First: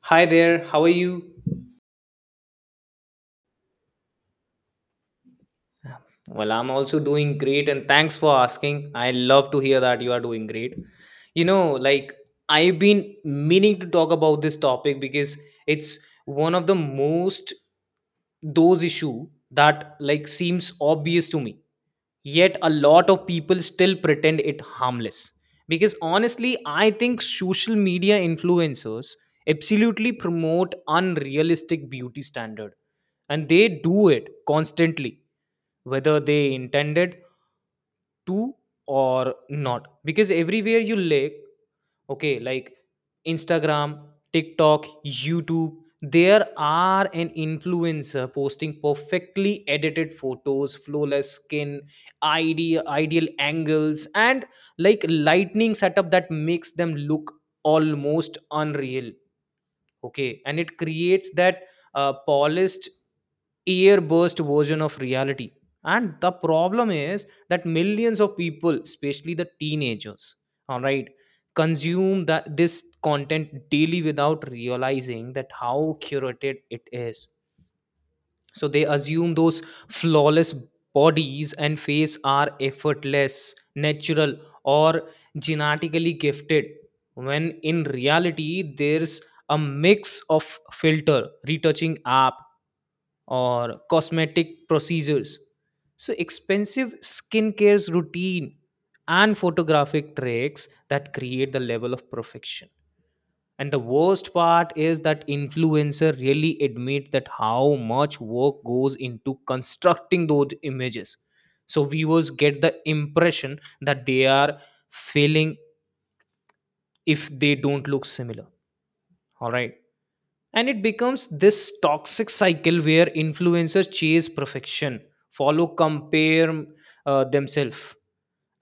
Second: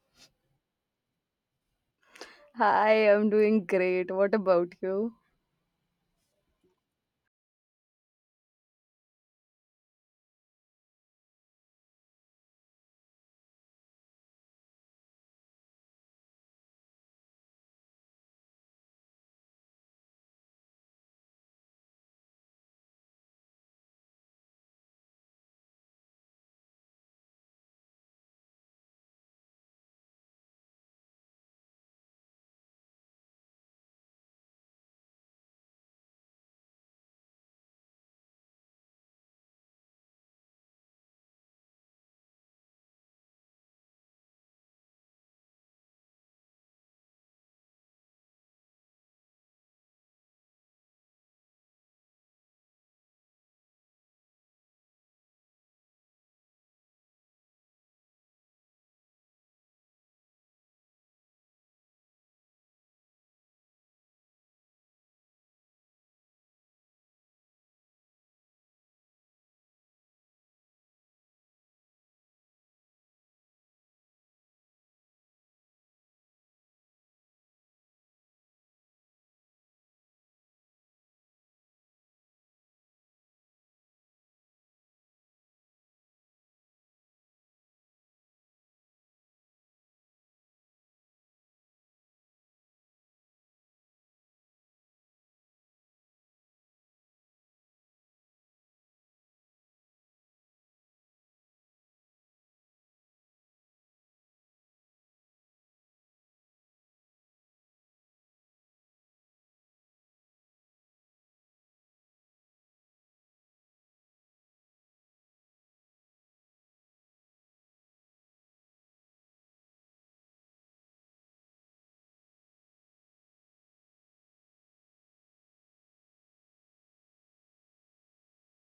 Hi there, how are you? Hi, I'm doing great. What about you? Well, I'm also doing great, and thanks for asking. I love to hear that you are doing great. Like, I've been meaning to talk about this topic because it's one of the most those issue that like seems obvious to me, yet a lot of people still pretend it harmless. Because honestly, I think social media influencers absolutely promote unrealistic beauty standard, and they do it constantly, whether they intended to or not, because everywhere you look, okay, like Instagram, TikTok, YouTube, there are an influencer posting perfectly edited photos, flawless skin, ideal angles, and like lightning setup that makes them look almost unreal. Okay, and it creates that polished ear burst version of reality. And the problem is that millions of people, especially the teenagers, all right, consume that this content daily without realizing that how curated it is. So they assume those flawless bodies and face are effortless, natural, or genetically gifted, when in reality there's a mix of filter, retouching app, or cosmetic procedures, so expensive skincare's routine, and photographic tricks that create the level of perfection. And the worst part is that influencer really admit that how much work goes into constructing those images. So viewers get the impression that they are failing if they don't look similar, all right, and it becomes this toxic cycle where influencers chase perfection, follow, compare themselves,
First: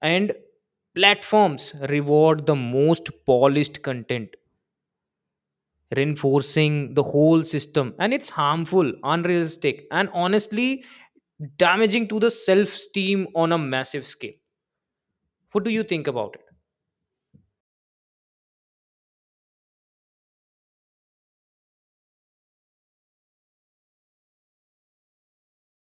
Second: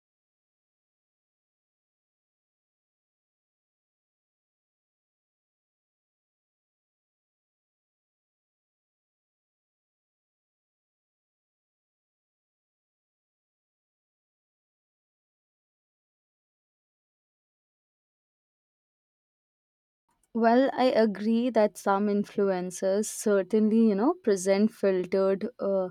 and platforms reward the most polished content, reinforcing the whole system, and it's harmful, unrealistic, and honestly damaging to the self esteem on a massive scale. What do you think about it? Well, I agree that some influencers certainly, you know, present filtered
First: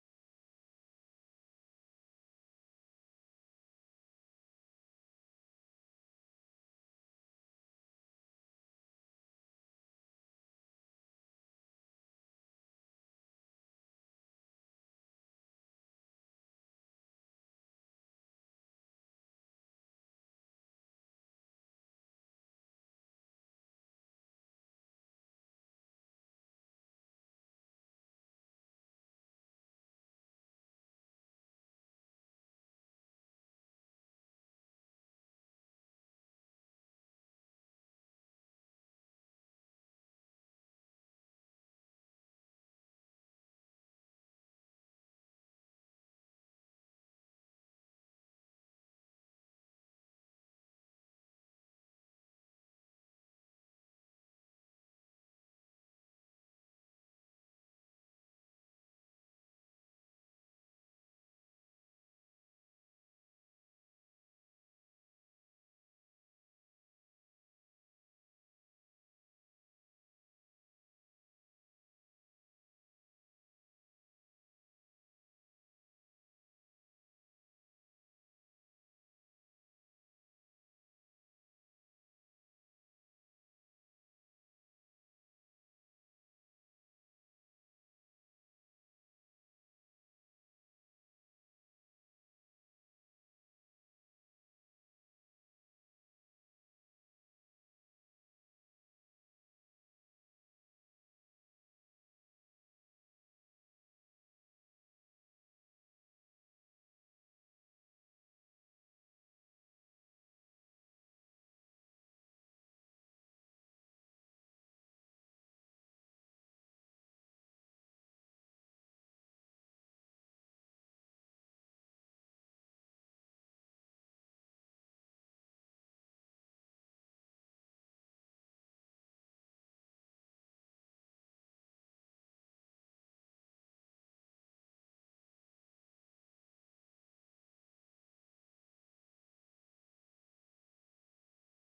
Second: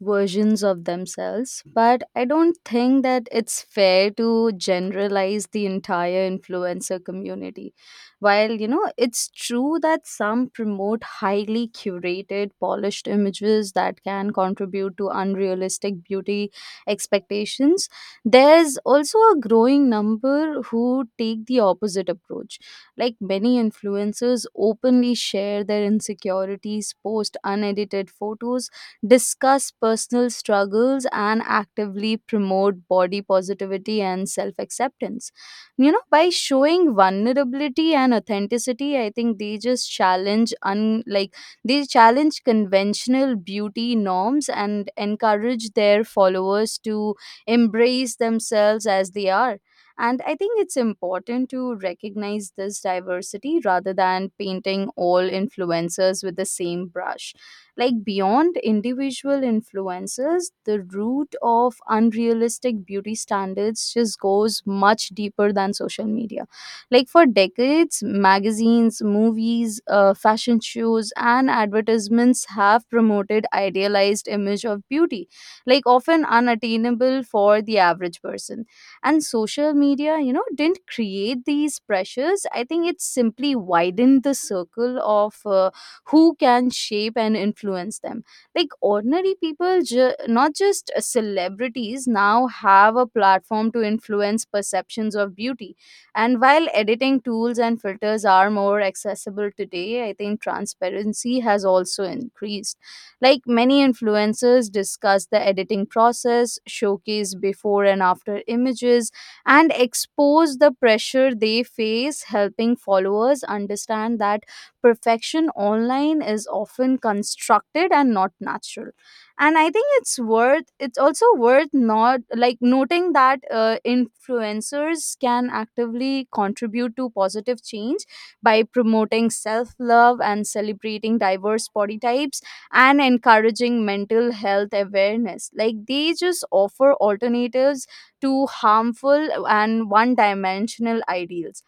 versions of themselves, but I don't think that it's fair to generalize the entire influencer community. While, you know, it's true that some promote highly curated, polished images that can contribute to unrealistic beauty expectations, there's also a growing number who take the opposite approach like many influencers openly share their insecurities, post unedited photos, discuss personal struggles, and actively promote body positivity and self acceptance. You know, by showing vulnerability and authenticity, I think they just challenge, they challenge conventional beauty norms and encourage their followers to embrace themselves as they are. And I think it's important to recognize this diversity rather than painting all influencers with the same brush. Like beyond individual influencers, the root of unrealistic beauty standards just goes much deeper than social media. Like for decades, magazines, movies, fashion shows, and advertisements have promoted idealized image of beauty, like often unattainable for the average person, and social media, you know, didn't create these pressures. I think it simply widened the circle of who can shape and influence them, like ordinary people, not just celebrities, now have a platform to influence perceptions of beauty. And while editing tools and filters are more accessible today, I think transparency has also increased. Like many influencers discuss the editing process, showcase before and after images, and expose the pressure they face, helping followers understand that perfection online is often constructed and not natural. And I think it's also worth not like noting that influencers can actively contribute to positive change by promoting self love and celebrating diverse body types and encouraging mental health awareness. Like they just offer alternatives to harmful and one dimensional ideals.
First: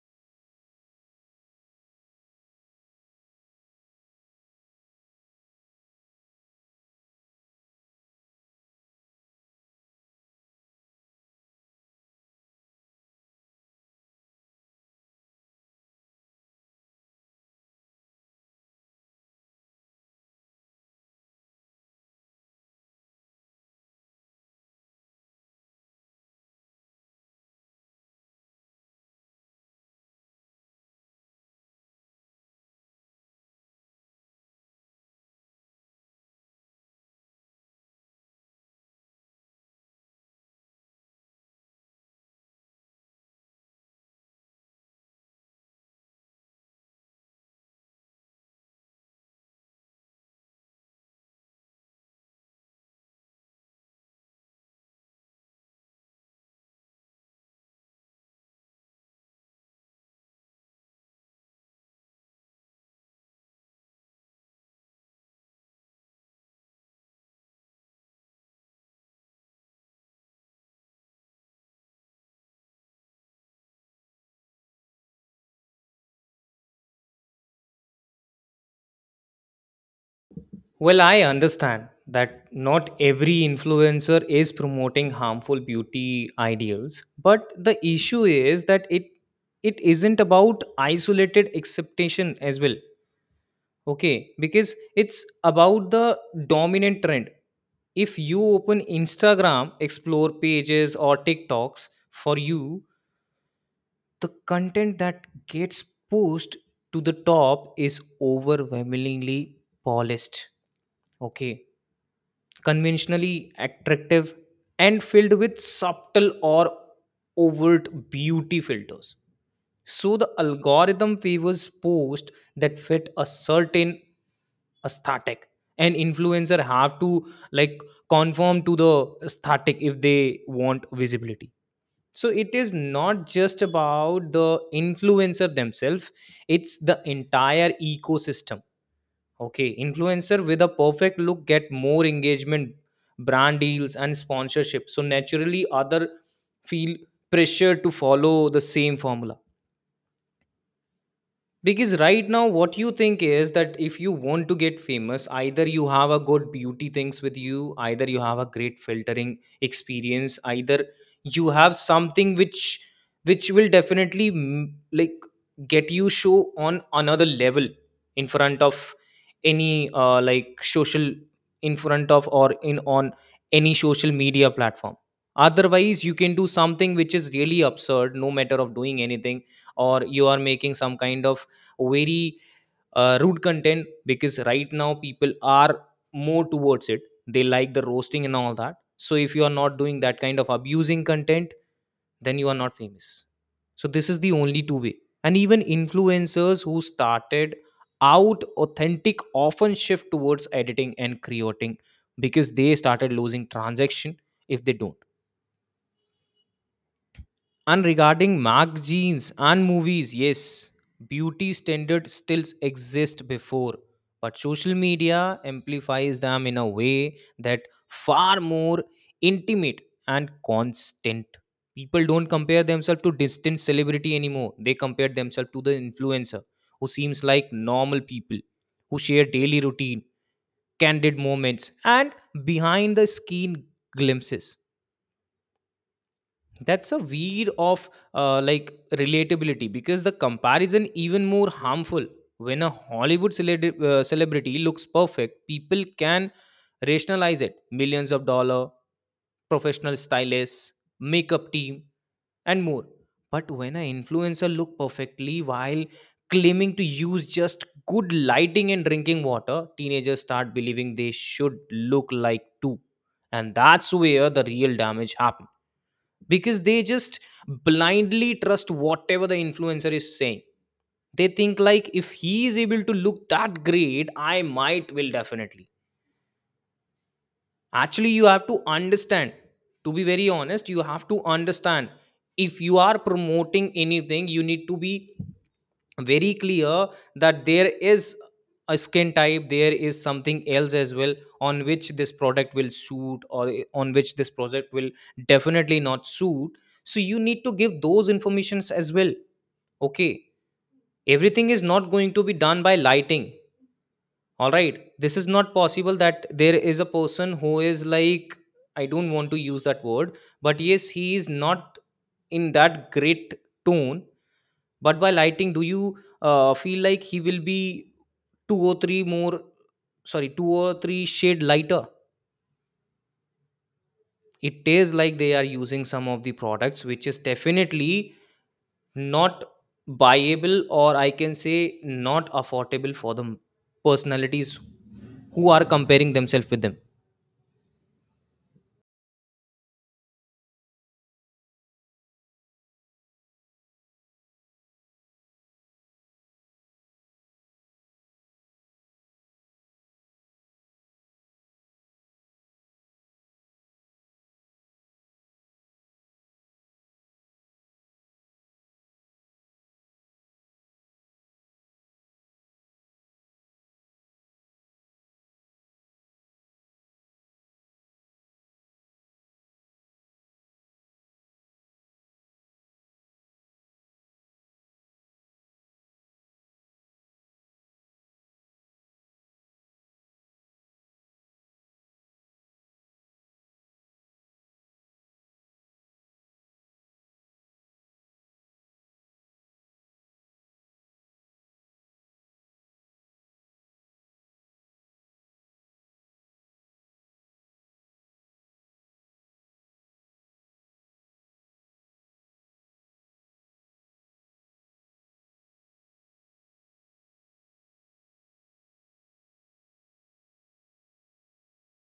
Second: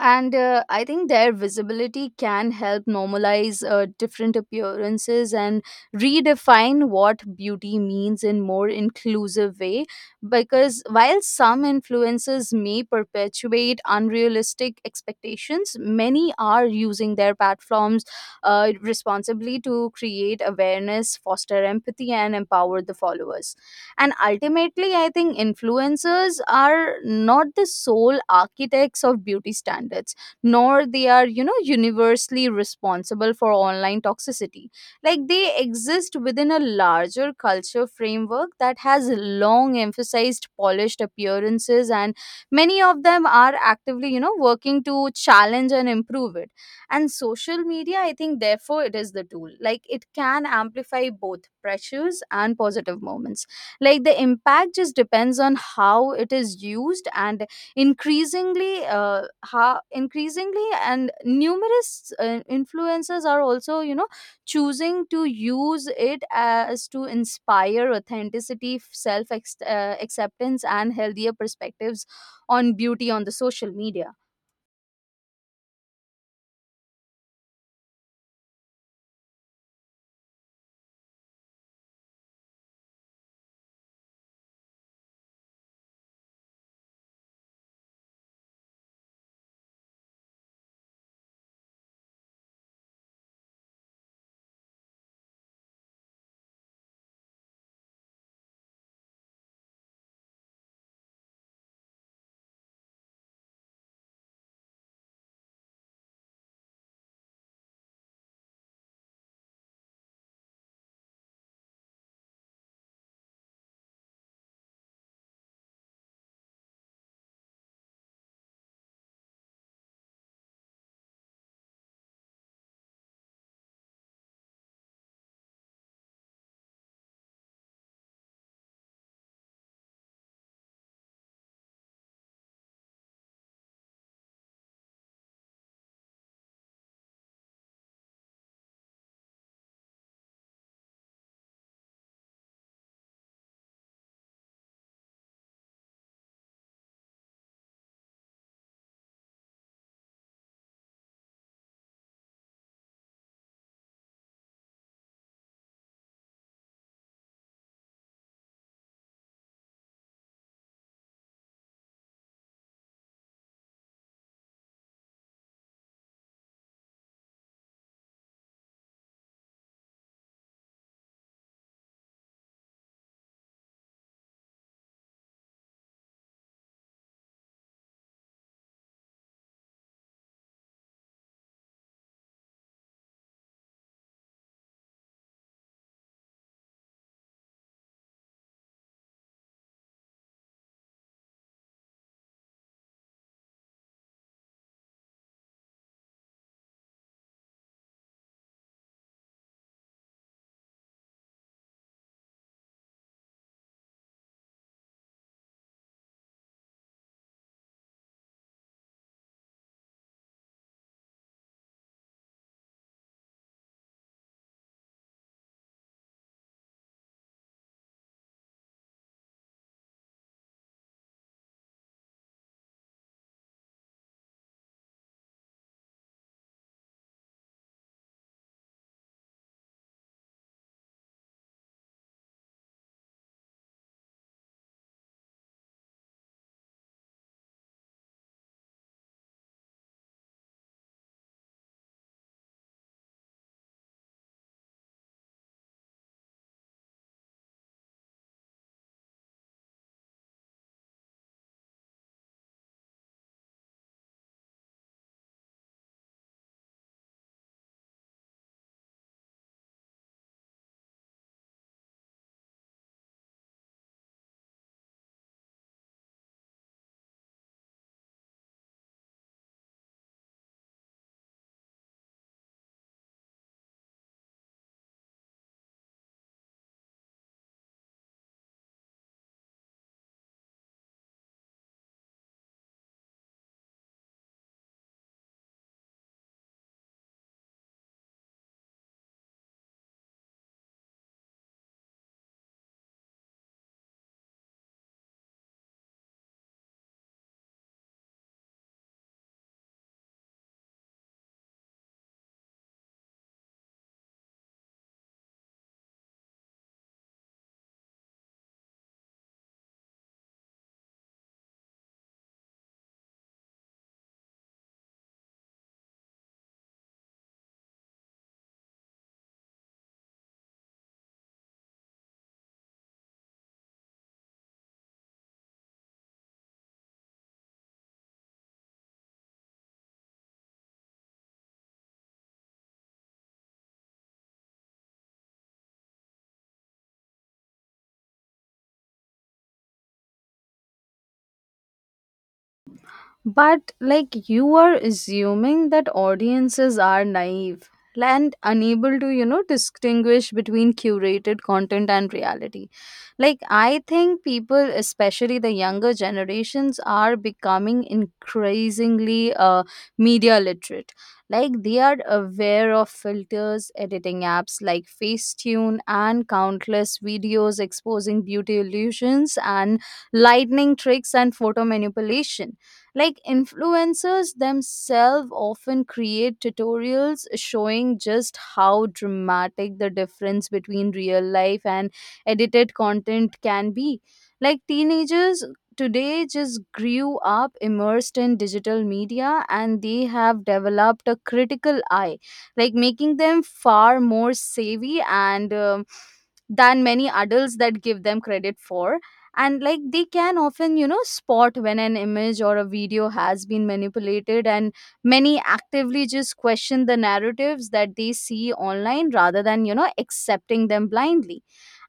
And I think their visibility can help normalize different appearances and redefine what beauty means in more inclusive way, because while some influencers may perpetuate unrealistic expectations, many are using their platforms responsibly to create awareness, foster empathy, and empower the followers. And ultimately, I think influencers are not the sole architects of beauty standards, nor they are, you know, universally responsible for online toxicity. Like they exist within a larger culture framework that has long emphasized polished appearances, and many of them are actively, you know, working to challenge and improve it. And social media, I think, therefore it is the tool. Like it can amplify both pressures and positive moments. Like the impact just depends on how it is used, and increasingly and numerous influencers are also, you know, choosing to use it as to inspire authenticity, acceptance, and healthier perspectives on beauty on the social media. Well, I understand that not every influencer is promoting harmful beauty ideals, but the issue is that it isn't about isolated acceptation as well. Okay, because it's about the dominant trend. If you open Instagram explore pages or TikToks for you, the content that gets pushed to the top is overwhelmingly polished. Okay, conventionally attractive and filled with subtle or overt beauty filters, so the algorithm favors posts that fit a certain aesthetic. And influencer have to like conform to the aesthetic if they want visibility. So it is not just about the influencer themselves, it's the entire ecosystem. Okay, influencer with a perfect look get more engagement, brand deals, and sponsorship. So naturally, other feel pressure to follow the same formula. Because right now, what you think is that if you want to get famous, either you have a good beauty things with you, either you have a great filtering experience, either you have something which will definitely like get you show on another level in front of any like social, in front of or in on any social media platform. Otherwise, you can do something which is really absurd, no matter of doing anything, or you are making some kind of very rude content, because right now people are more towards it, they like the roasting and all that. So if you are not doing that kind of abusing content, then you are not famous. So this is the only two way. And even influencers who started out authentic often shift towards editing and creating because they started losing transaction if they don't. And regarding magazines and movies, yes, beauty standards still exist before, but social media amplifies them in a way that far more intimate and constant. People don't compare themselves to distant celebrity anymore. They compare themselves to the influencer who seems like normal people, who share daily routine, candid moments, and behind the scene glimpses. That's a weed of like relatability, because the comparison even more harmful. When a hollywood celebrity looks perfect, people can rationalize it, millions of dollar, professional stylists, makeup team, and more. But when an influencer look perfectly while claiming to use just good lighting and drinking water, teenagers start believing they should look like too. And that's where the real damage happens, because they just blindly trust whatever the influencer is saying. They think like, if he is able to look that great, I might will definitely. Actually you have to understand, to be very honest, you have to understand, if you are promoting anything, you need to be very clear that there is a skin type, there is something else as well, on which this product will suit or on which this project will definitely not suit. So you need to give those informations as well. Okay, everything is not going to be done by lighting. All right, this is not possible that there is a person who is like, I don't want to use that word, but yes, he is not in that great tone. But by lighting, do you feel like he will be two or three more, sorry, two or three shade lighter? It is like they are using some of the products which is definitely not buyable, or I can say not affordable for the personalities who are comparing themselves with them. But like you are assuming that audiences are naive and unable to, you know, distinguish between curated content and reality. Like I think people, especially the younger generations, are becoming increasingly media literate. Like they are aware of filters, editing apps like Facetune, and countless videos exposing beauty illusions and lightning tricks and photo manipulation, like influencers themselves often create tutorials showing just how dramatic the difference between real life and edited content can be. Like teenagers today just grew up immersed in digital media, and they have developed a critical eye, like making them far more savvy and than many adults that give them credit for. And like they can often, you know, spot when an image or a video has been manipulated, and many actively just question the narratives that they see online rather than, you know, accepting them blindly.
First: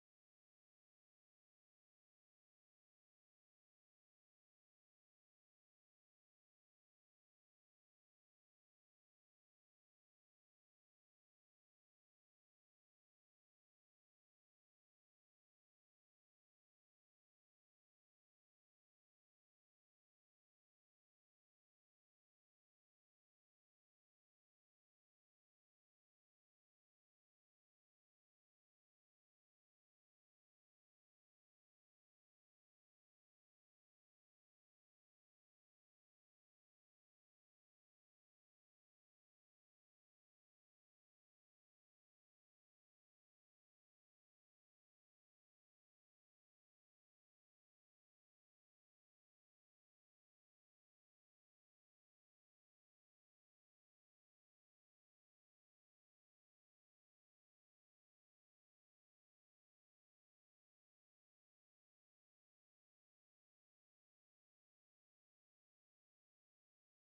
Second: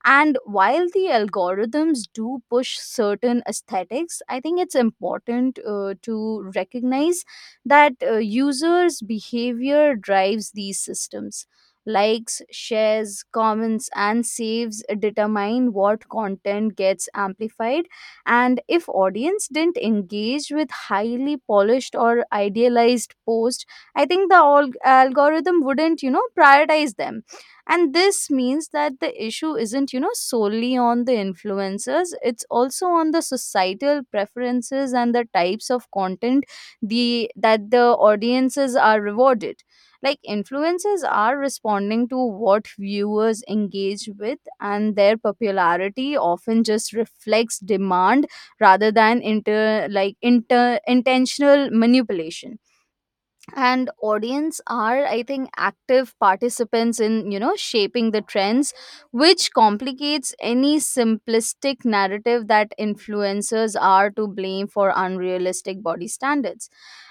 And while the algorithms do push certain aesthetics, I think it's important to recognize that users' behavior drives these systems. Likes, shares, comments, and saves determine what content gets amplified. And if audience didn't engage with highly polished or idealized post, I think the algorithm wouldn't, you know, prioritize them. And this means that the issue isn't, you know, solely on the influencers, it's also on the societal preferences and the types of content the that the audiences are rewarded. Like influencers are responding to what viewers engage with, and their popularity often just reflects demand rather than inter like inter intentional manipulation. And audience are, I think, active participants in, you know, shaping the trends, which complicates any simplistic narrative that influencers are to blame for unrealistic body standards.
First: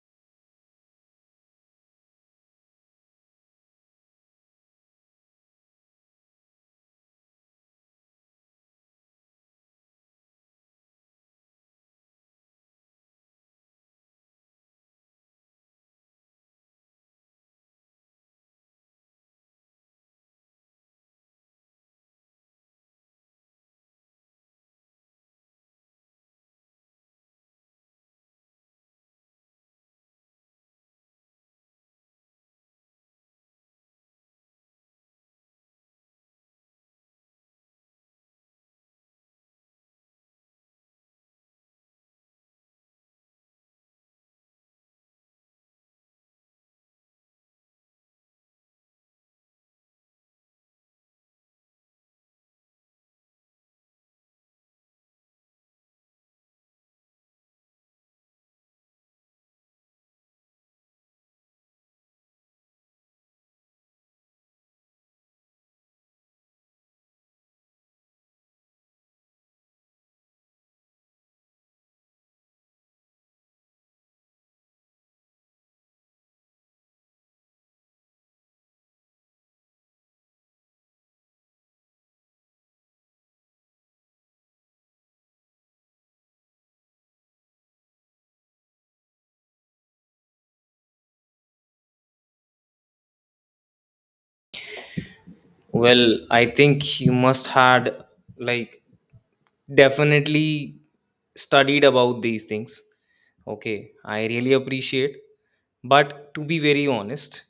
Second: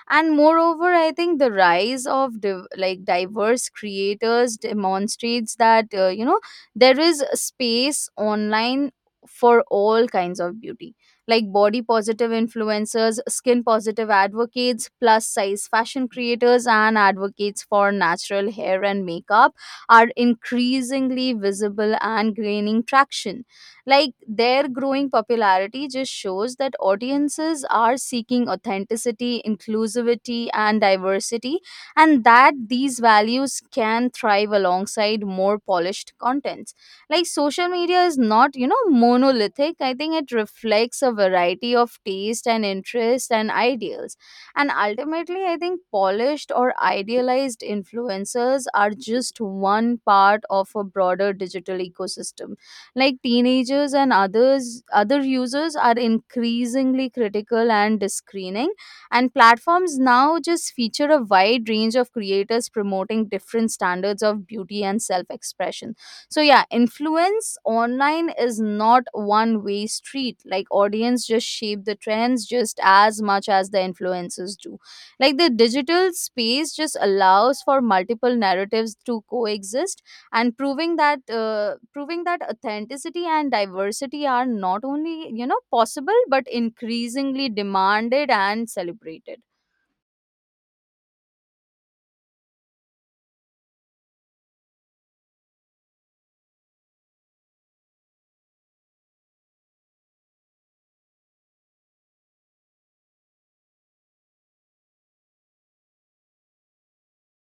And moreover, I think the rise of diverse creators demonstrates that, you know, there is a space online for all kinds of beauty, like body positive influencers, skin positive advocates, plus size fashion creators, and advocates for natural hair and makeup are increasingly visible and gaining traction. Like their growing popularity just shows that audiences are seeking authenticity, inclusivity, and diversity, and that these values can thrive alongside more polished contents. Like social media is not, you know, monolithic. I think it reflects a variety of taste and interest and ideals. And ultimately, I think polished or idealized influencers are just one part of a broader digital ecosystem, like teenagers and other users are increasingly critical and screening, and platforms now just feature a wide range of creators promoting different standards of beauty and self expression. So yeah, influence online is not one way street. Like audience just shape the trends just as much as the influencers do. Like the digital space just allows for multiple narratives to coexist, and proving that authenticity and diversity are not only, you know, possible but increasingly demanded and celebrated. Well, I think you must had like definitely studied about these things. Okay, I really appreciate. But to be very honest,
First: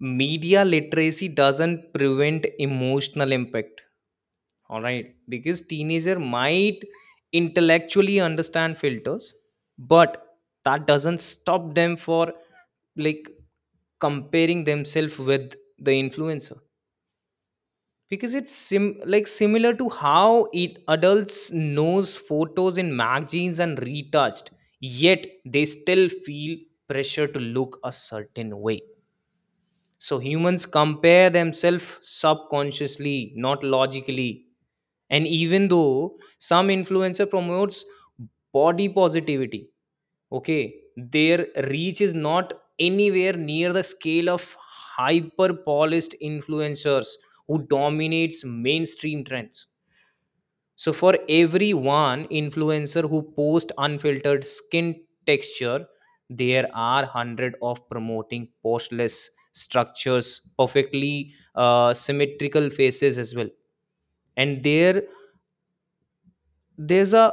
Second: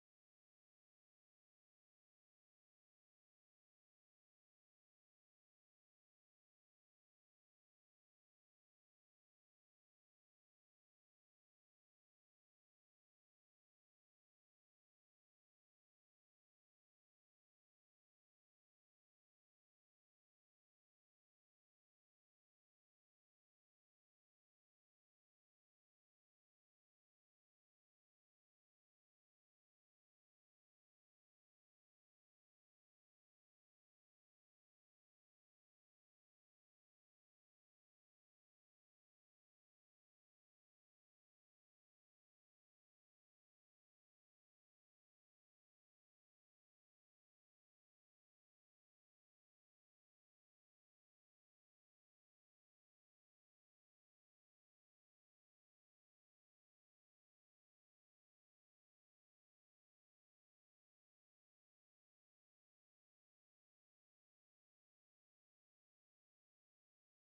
media literacy doesn't prevent emotional impact. All right, because teenager might intellectually understand filters, but that doesn't stop them for like comparing themselves with the influencer, because it's like similar to how it adults knows photos in magazines and retouched, yet they still feel pressure to look a certain way. So humans compare themselves subconsciously, not logically. And even though some influencer promotes body positivity, okay, their reach is not anywhere near the scale of hyper polished influencers who dominates mainstream trends. So for every one influencer who posts unfiltered skin texture, there are hundred of promoting postless structures, perfectly symmetrical faces as well. And their there's a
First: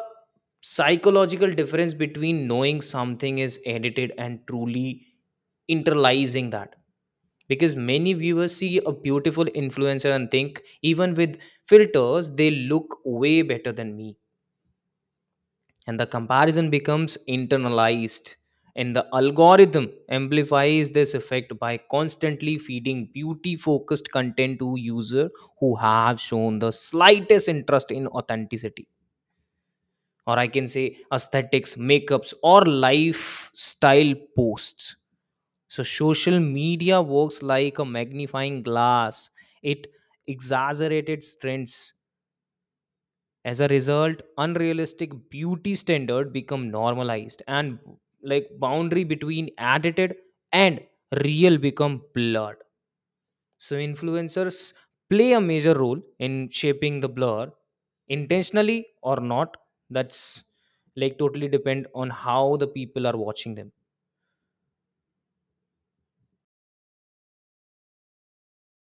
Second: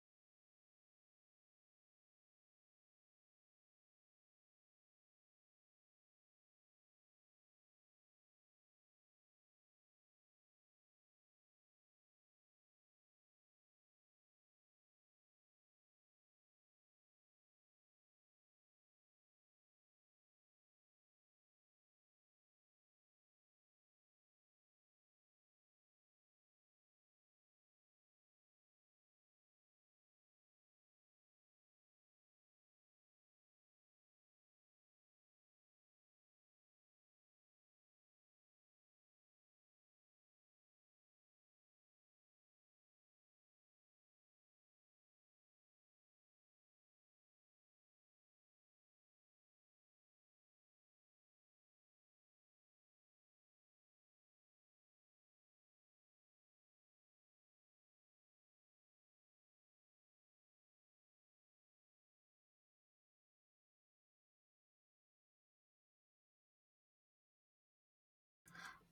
psychological difference between knowing something is edited and truly internalizing that, because many viewers see a beautiful influencer and think, even with filters, they look way better than me. And the comparison becomes internalized, and the algorithm amplifies this effect by constantly feeding beauty focused content to user who have shown the slightest interest in authenticity, or I can say aesthetics, makeups, or lifestyle posts. So, social media works like a magnifying glass, it exaggerated trends. As a result, unrealistic beauty standard become normalized, and like boundary between edited and real become blurred. So influencers play a major role in shaping the blur, intentionally or not. That's like totally depend on how the people are watching them.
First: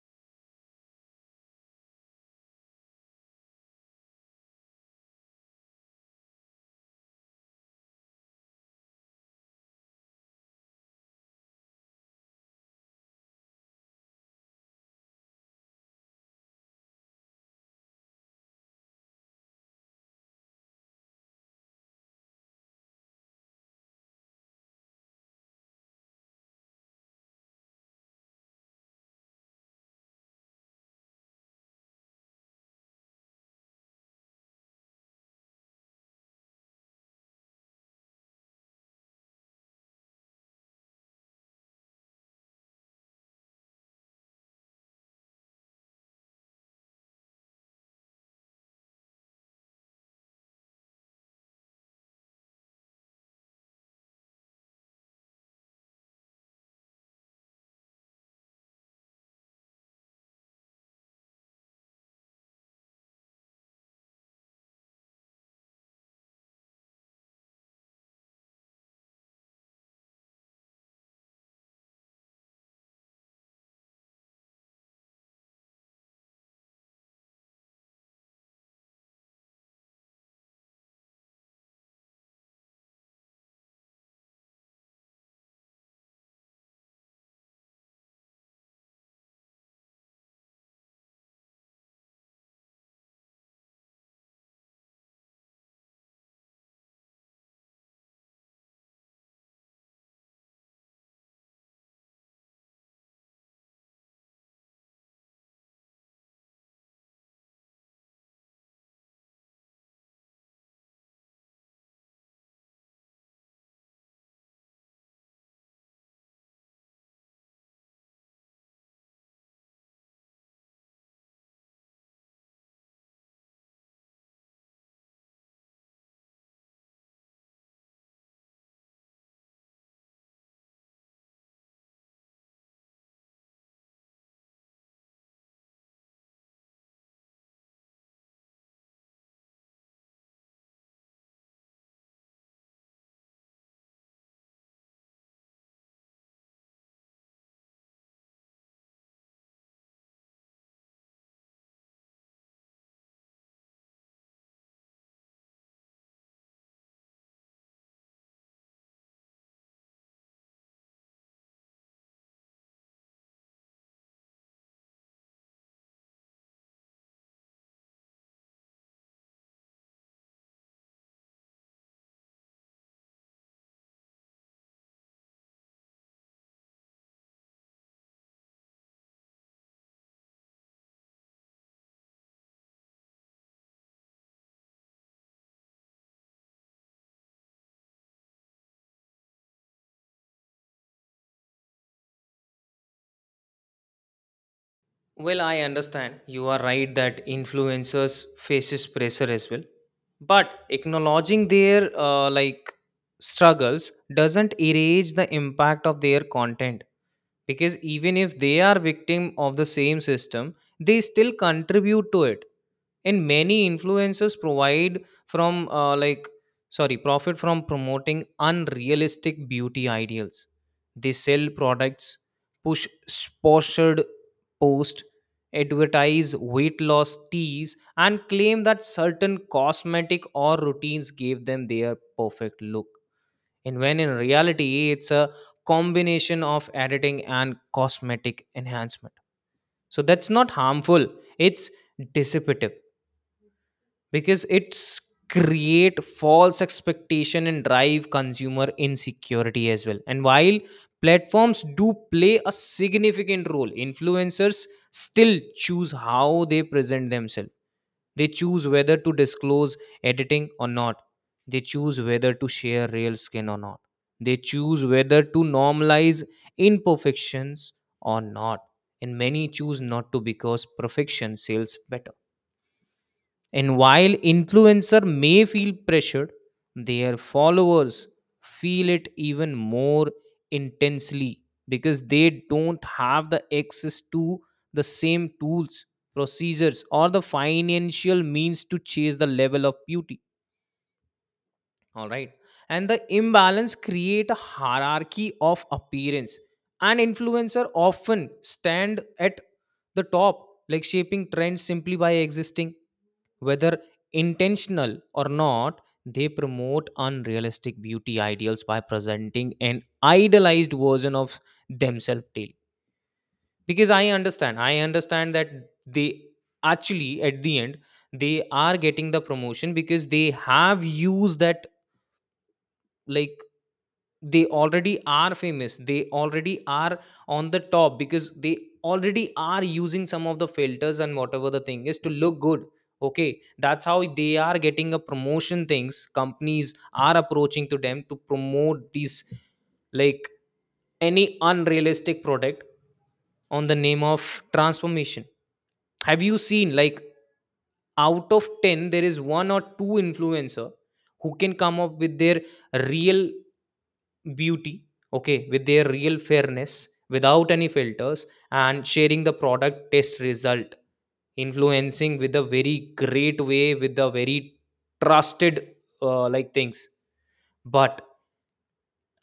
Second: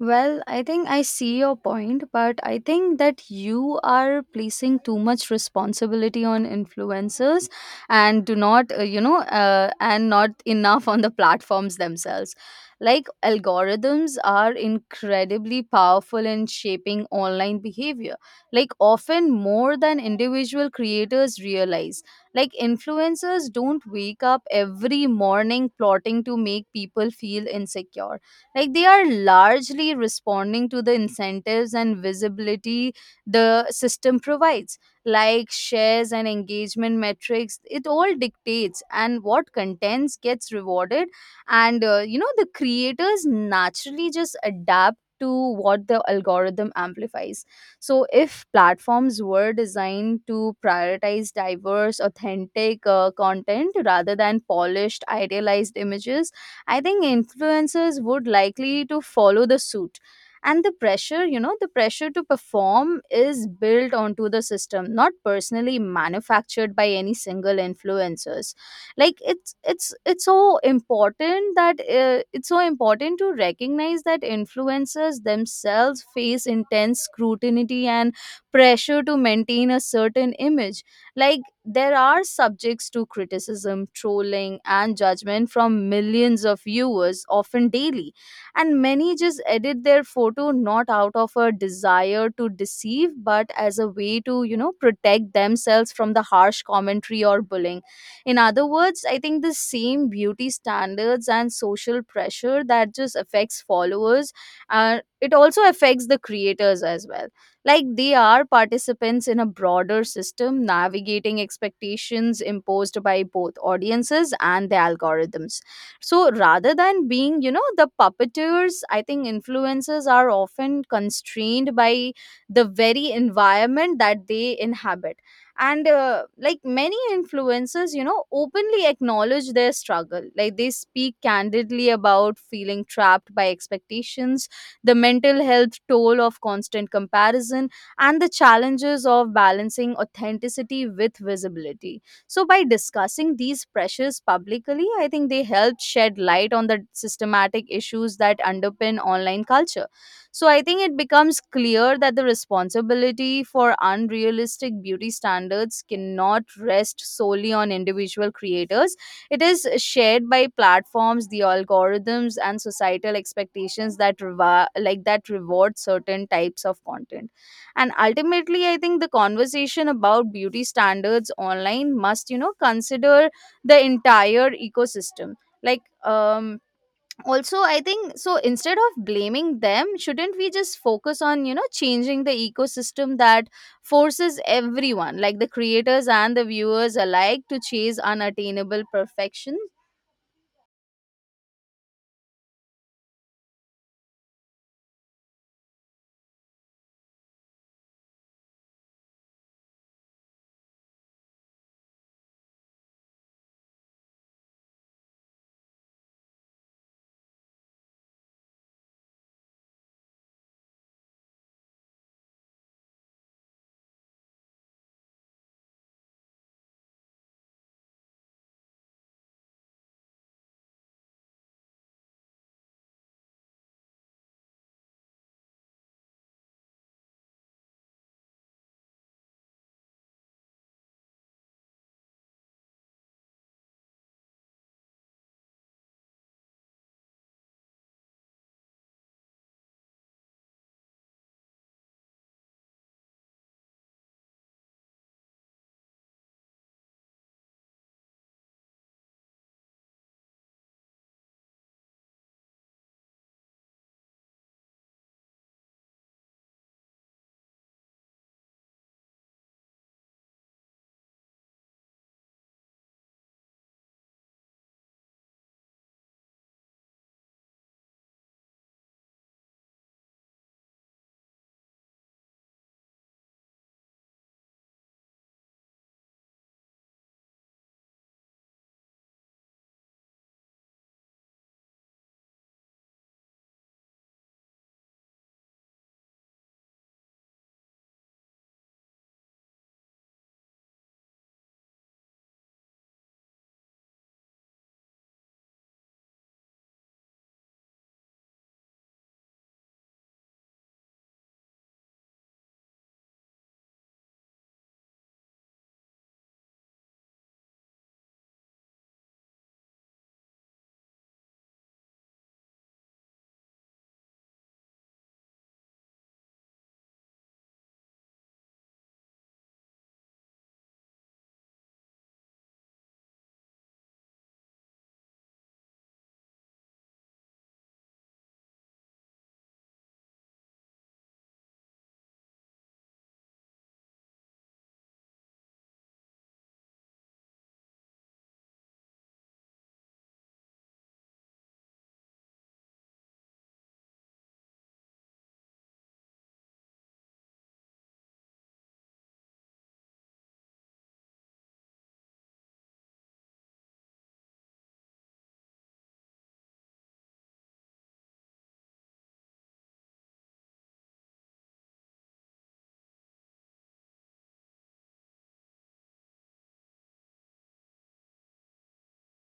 Well, I think I see your point, but I think that you are placing too much responsibility on influencers and do not, you know, and not enough on the platforms themselves. Like, algorithms are incredibly powerful in shaping online behavior, like, often more than individual creators realize. Like, influencers don't wake up every morning plotting to make people feel insecure, like they are largely responding to the incentives and visibility the system provides, like shares and engagement metrics it all dictates and what contents gets rewarded. And you know, the creators naturally just adapt to what the algorithm amplifies. So if platforms were designed to prioritize diverse authentic content rather than polished idealized images, I think influencers would likely to follow the suit. And the pressure, you know, the pressure to perform is built onto the system, not personally manufactured by any single influencers. Like it's so important to recognize that influencers themselves face intense scrutiny and pressure to maintain a certain image. Like there are subjects to criticism, trolling, and judgment from millions of viewers, often daily. And many just edit their photo not out of a desire to deceive, but as a way to, you know, protect themselves from the harsh commentary or bullying. In other words, I think the same beauty standards and social pressure that just affects followers, it also affects the creators as well, like they are participants in a broader system, navigating expectations imposed by both audiences and the algorithms. So rather than being, you know, the puppeteers, I think influencers are often constrained by the very environment that they inhabit. And like many influencers, you know, openly acknowledge their struggle, like they speak candidly about feeling trapped by expectations, the mental health toll of constant comparison, and the challenges of balancing authenticity with visibility. So, by discussing these pressures publicly, I think they help shed light on the systematic issues that underpin online culture. So, I think it becomes clear that the responsibility for unrealistic beauty standards cannot rest solely on individual creators, it is shared by platforms, the algorithms, and societal expectations that that reward certain types of content. And ultimately, I think the conversation about beauty standards online must, you know, consider the entire ecosystem. Like, also I think so instead of blaming them shouldn't we just focus on, you know, changing the ecosystem that forces everyone like the creators and the viewers alike to chase unattainable perfection. Well, I understand. You are right that influencers faces pressure as well. But acknowledging their struggles doesn't erase the impact of their content, because even if they are victim of the same system, they still contribute to it. And many influencers provide from sorry, profit from promoting unrealistic beauty ideals. They sell products, push sponsored posts, advertise weight loss teas, and claim that certain cosmetic or routines gave them their perfect look, and when in reality it's a combination of editing and cosmetic enhancement. So that's not harmful, it's dissipative, because it's create false expectation and drive consumer insecurity as well. And while platforms do play a significant role, influencers still choose how they present themselves. They choose whether to disclose editing or not, they choose whether to share real skin or not, they choose whether to normalize imperfections or not, and many choose not to, because perfection sells better. And while influencer may feel pressured, their followers feel it even more intensely, because they don't have the access to the same tools, procedures, or the financial means to chase the level of beauty. All right. And the imbalance create a hierarchy of appearance. An influencer often stand at the top, like shaping trends simply by existing. Whether intentional or not, they promote unrealistic beauty ideals by presenting an idealized version of themselves daily. Because I understand that they actually, at the end, they are getting the promotion because they have used that, like they already are famous, they already are on the top because they already are using some of the filters and whatever the thing is to look good. Okay, that's how they are getting a promotion. Things, companies are approaching to them to promote these, like any unrealistic product on the name of transformation. Have you seen, like, out of 10 there is one or two influencer who can come up with their real beauty? Okay, with their real fairness without any filters and sharing the product test result, influencing with a very great way, with a very trusted like things. But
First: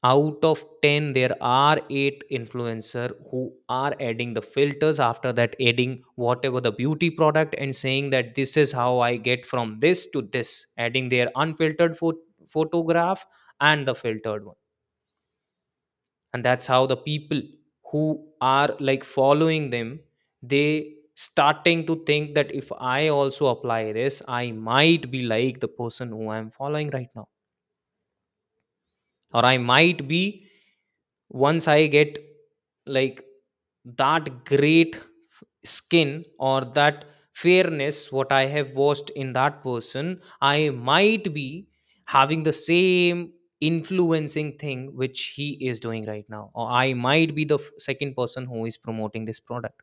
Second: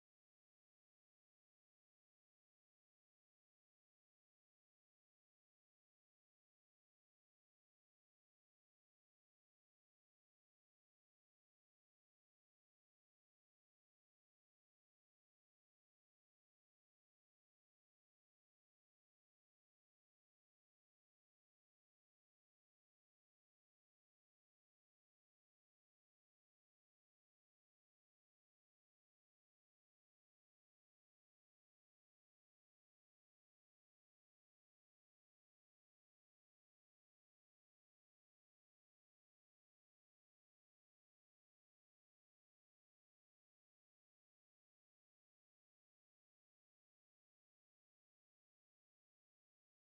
out of 10 there are 8 influencer who are adding the filters, after that adding whatever the beauty product, and saying that this is how I get from this to this, adding their photograph and the filtered one. And that's how the people who are, like, following them, they starting to think that if I also apply this, I might be like the person who I'm following right now, or I might be, once I get, like that great skin or that fairness what I have watched in that person, I might be having the same influencing thing which he is doing right now, or I might be the second person who is promoting this product.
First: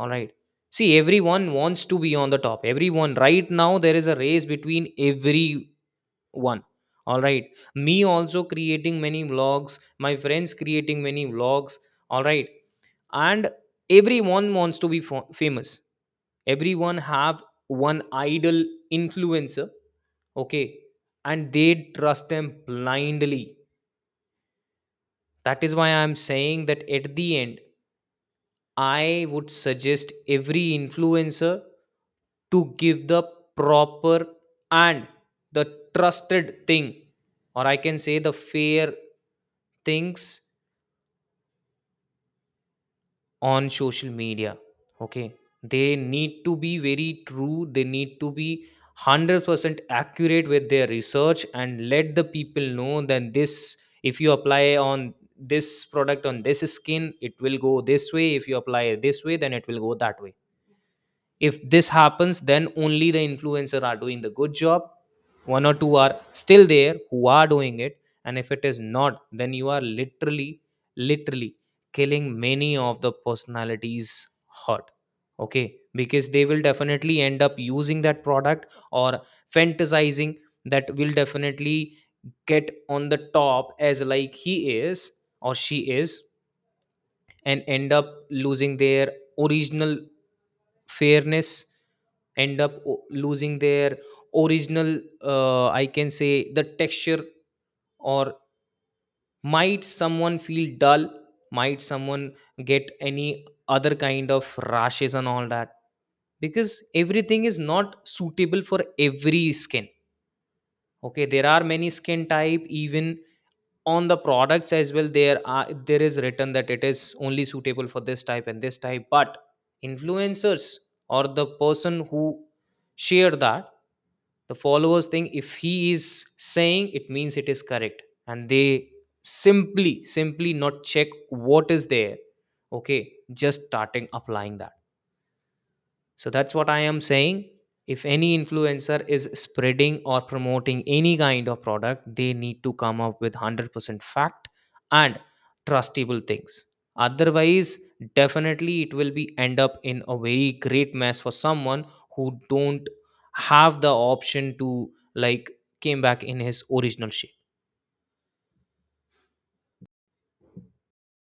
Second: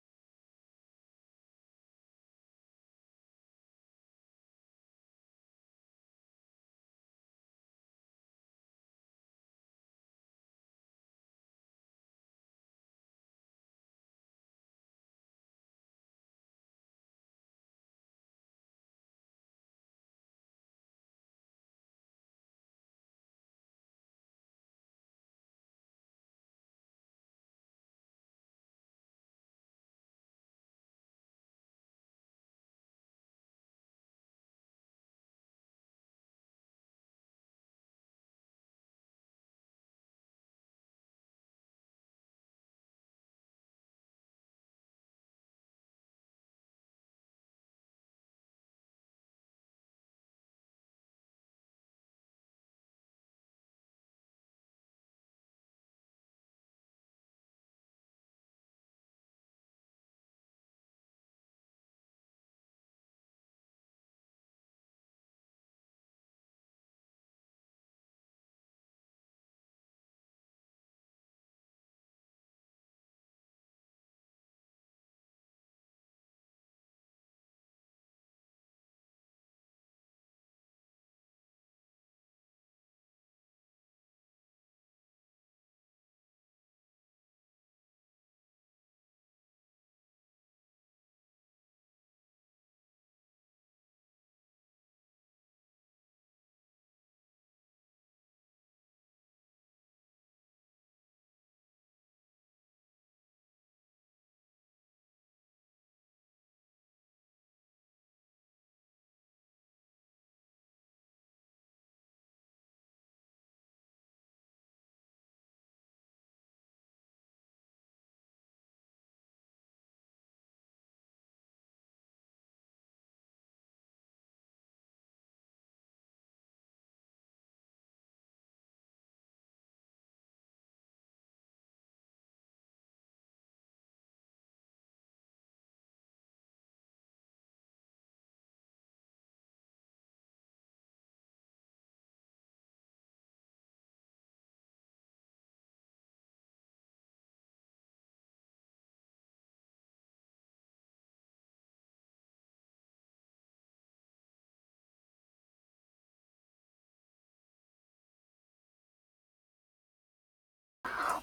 All right. See, everyone wants to be on the top. Everyone, right now, there is a race between every one. All right, me also creating many vlogs, my friends creating many vlogs. All right. And everyone wants to be famous. Everyone have one idol influencer. Okay. And they trust them blindly. That is why I am saying that at the end, I would suggest every influencer to give the proper and the trusted thing, or I can say the fair things on social media. Okay, they need to be very true, they need to be 100% accurate with their research, and let the people know that this, if you apply on this product on this skin, it will go this way; if you apply this way, then it will go that way. If this happens, then only the influencer are doing the good job. One or two are still there who are doing it. And if it is not, then you are literally killing many of the personalities hot. Okay, because they will definitely end up using that product or fantasizing that will definitely get on the top as like he is or she is, and end up losing their original fairness, end up losing their original, I can say, the texture, or might someone feel dull, might someone get any other kind of rashes and all that. Because everything is not suitable for every skin. Okay, there are many skin type. Even on the products as well, there is written that it is only suitable for this type and this type. But influencers or the person who share that, the followers think if he is saying it means it is correct, and they simply not check what is there. Okay, just starting applying that. So that's what I am saying. If any influencer is spreading or promoting any kind of product, they need to come up with 100% fact and trustable things. Otherwise, definitely it will be end up in a very great mess for someone who don't have the option to, like, came back in his original shape.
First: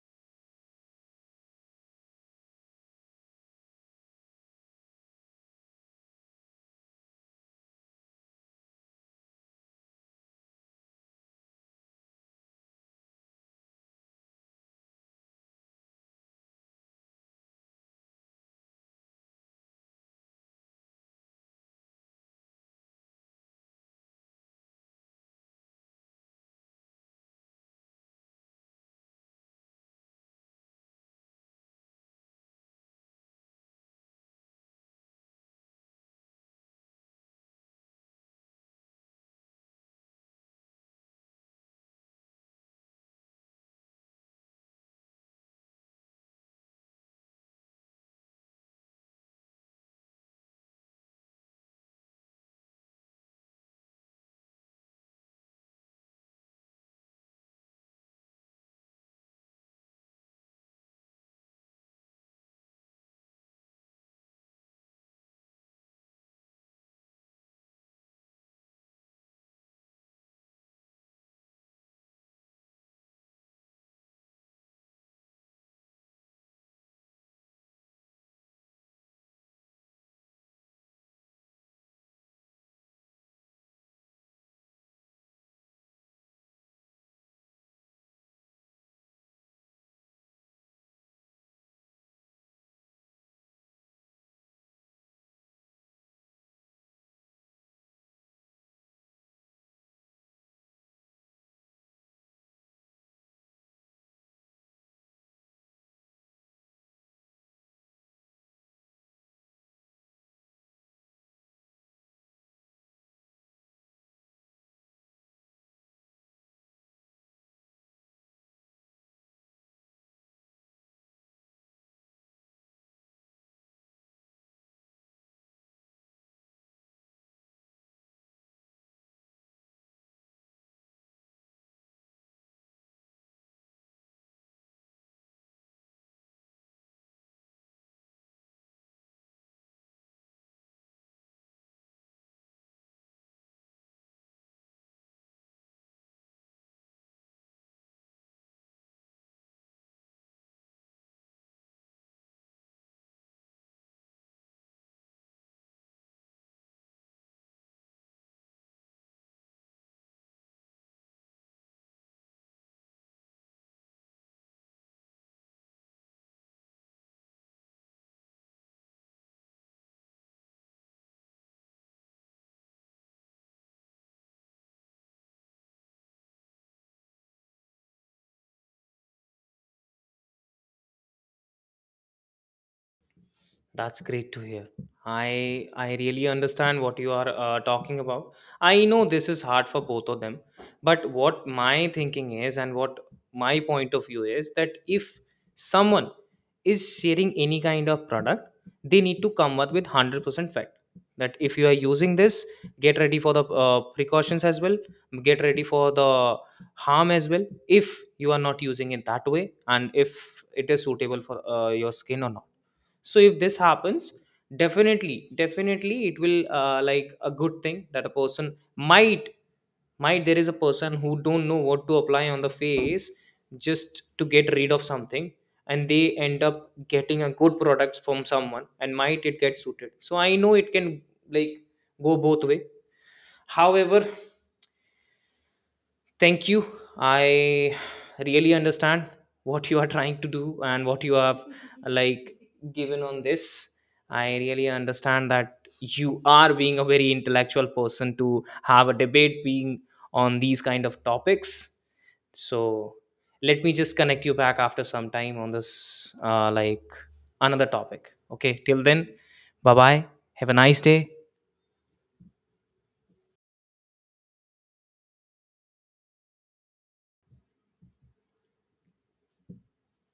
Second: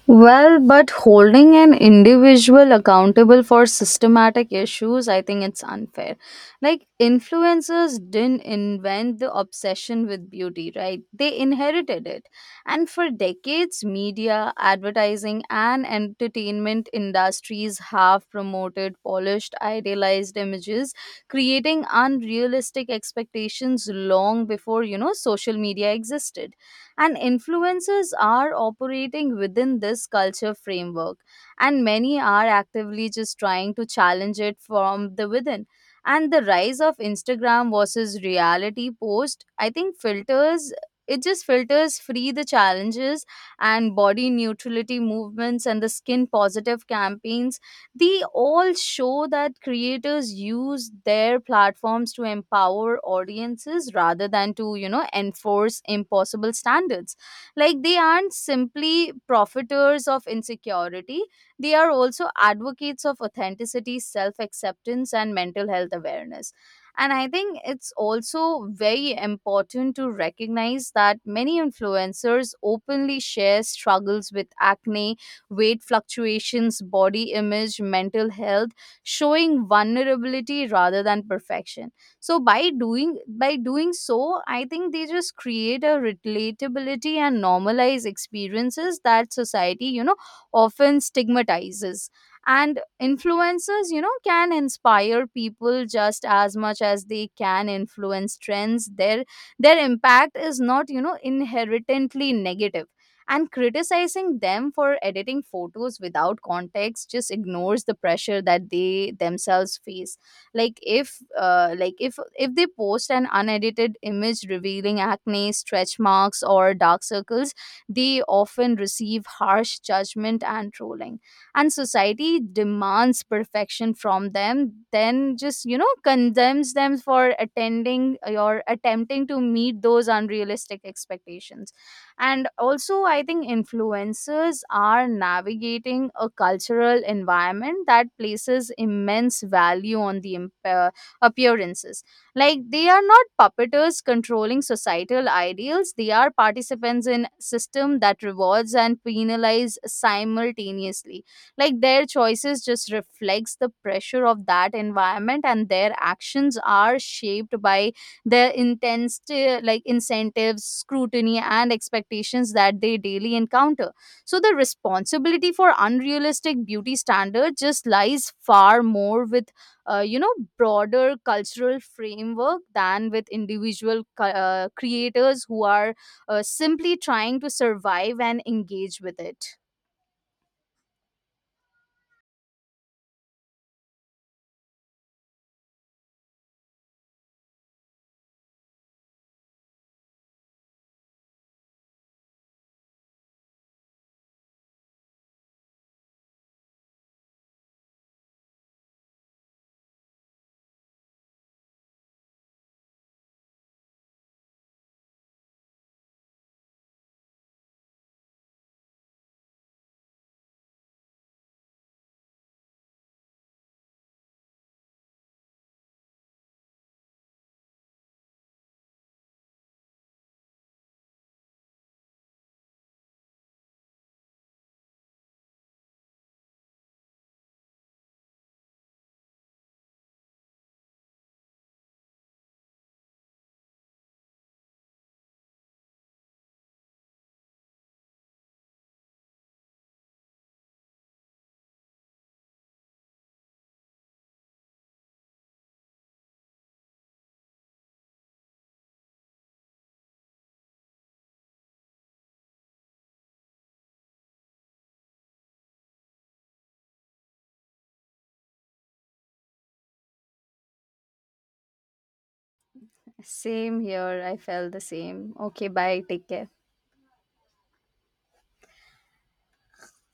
Well, but holding an individual accountable for systematic issues, I think it's unfair. Like, influencers didn't invent the obsession with beauty, right? They inherited it. And for decades, media, advertising, and entertainment industries have promoted polished, idealized images, creating unrealistic expectations long before, you know, social media existed, and influencers are operating within this culture framework, and many are actively just trying to challenge it from the within. And the rise of Instagram versus reality post, I think filters, it just filters free the challenges and body neutrality movements and the skin positive campaigns, they all show that creators use their platforms to empower audiences rather than to, you know, enforce impossible standards. Like they aren't simply profiteers of insecurity, they are also advocates of authenticity, self acceptance, and mental health awareness. And I think it's also very important to recognize that many influencers openly share struggles with acne, weight fluctuations, body image, mental health, showing vulnerability rather than perfection. So by doing so, I think they just create a relatability and normalize experiences that society, you know, often stigmatizes. And influencers, you know, can inspire people just as much as they can influence trends. Their impact is not, you know, inherently negative, and criticizing them for editing photos without context just ignores the pressure that they themselves face. Like if like if they post an unedited image revealing acne, stretch marks, or dark circles, they often receive harsh judgment and trolling, and society demands perfection from them then just, you know, condemns them for attending or attempting to meet those unrealistic expectations. And also I think influencers are navigating a cultural environment that places immense value on the appearances. Like they are not puppeteers controlling societal ideals, they are participants in system that rewards and penalize simultaneously. Like their choices just reflects the pressure of that environment, and their actions are shaped by their intense incentives, scrutiny, and expectations that they daily encounter. So the responsibility for unrealistic beauty standards just lies far more with you know, broader cultural framework than with individual creators who are simply trying to survive and engage with it. That's great to hear. I really understand what you are talking about. I know this is hard for both of them, but what my thinking is and what my point of view is that if someone is sharing any kind of product, they need to come up with 100% fact that if you are using this, get ready for the precautions as well, get ready for the harm as well if you are not using it that way and if it is suitable for your skin or not. So if this happens, definitely it will, like, a good thing that a person might, there is a person who don't know what to apply on the face just to get rid of something, and they end up getting a good product from someone and might it get suited. So I know it can, like, go both way. However, thank you. I really understand what you are trying to do and what you have like given on this. I really understand that you are being a very intellectual person to have a debate being on these kind of topics. So let me just connect you back after some time on this, like, another topic. Okay, till then, bye bye. Have a nice day. Same here. I felt the same. Okay, bye. Take care.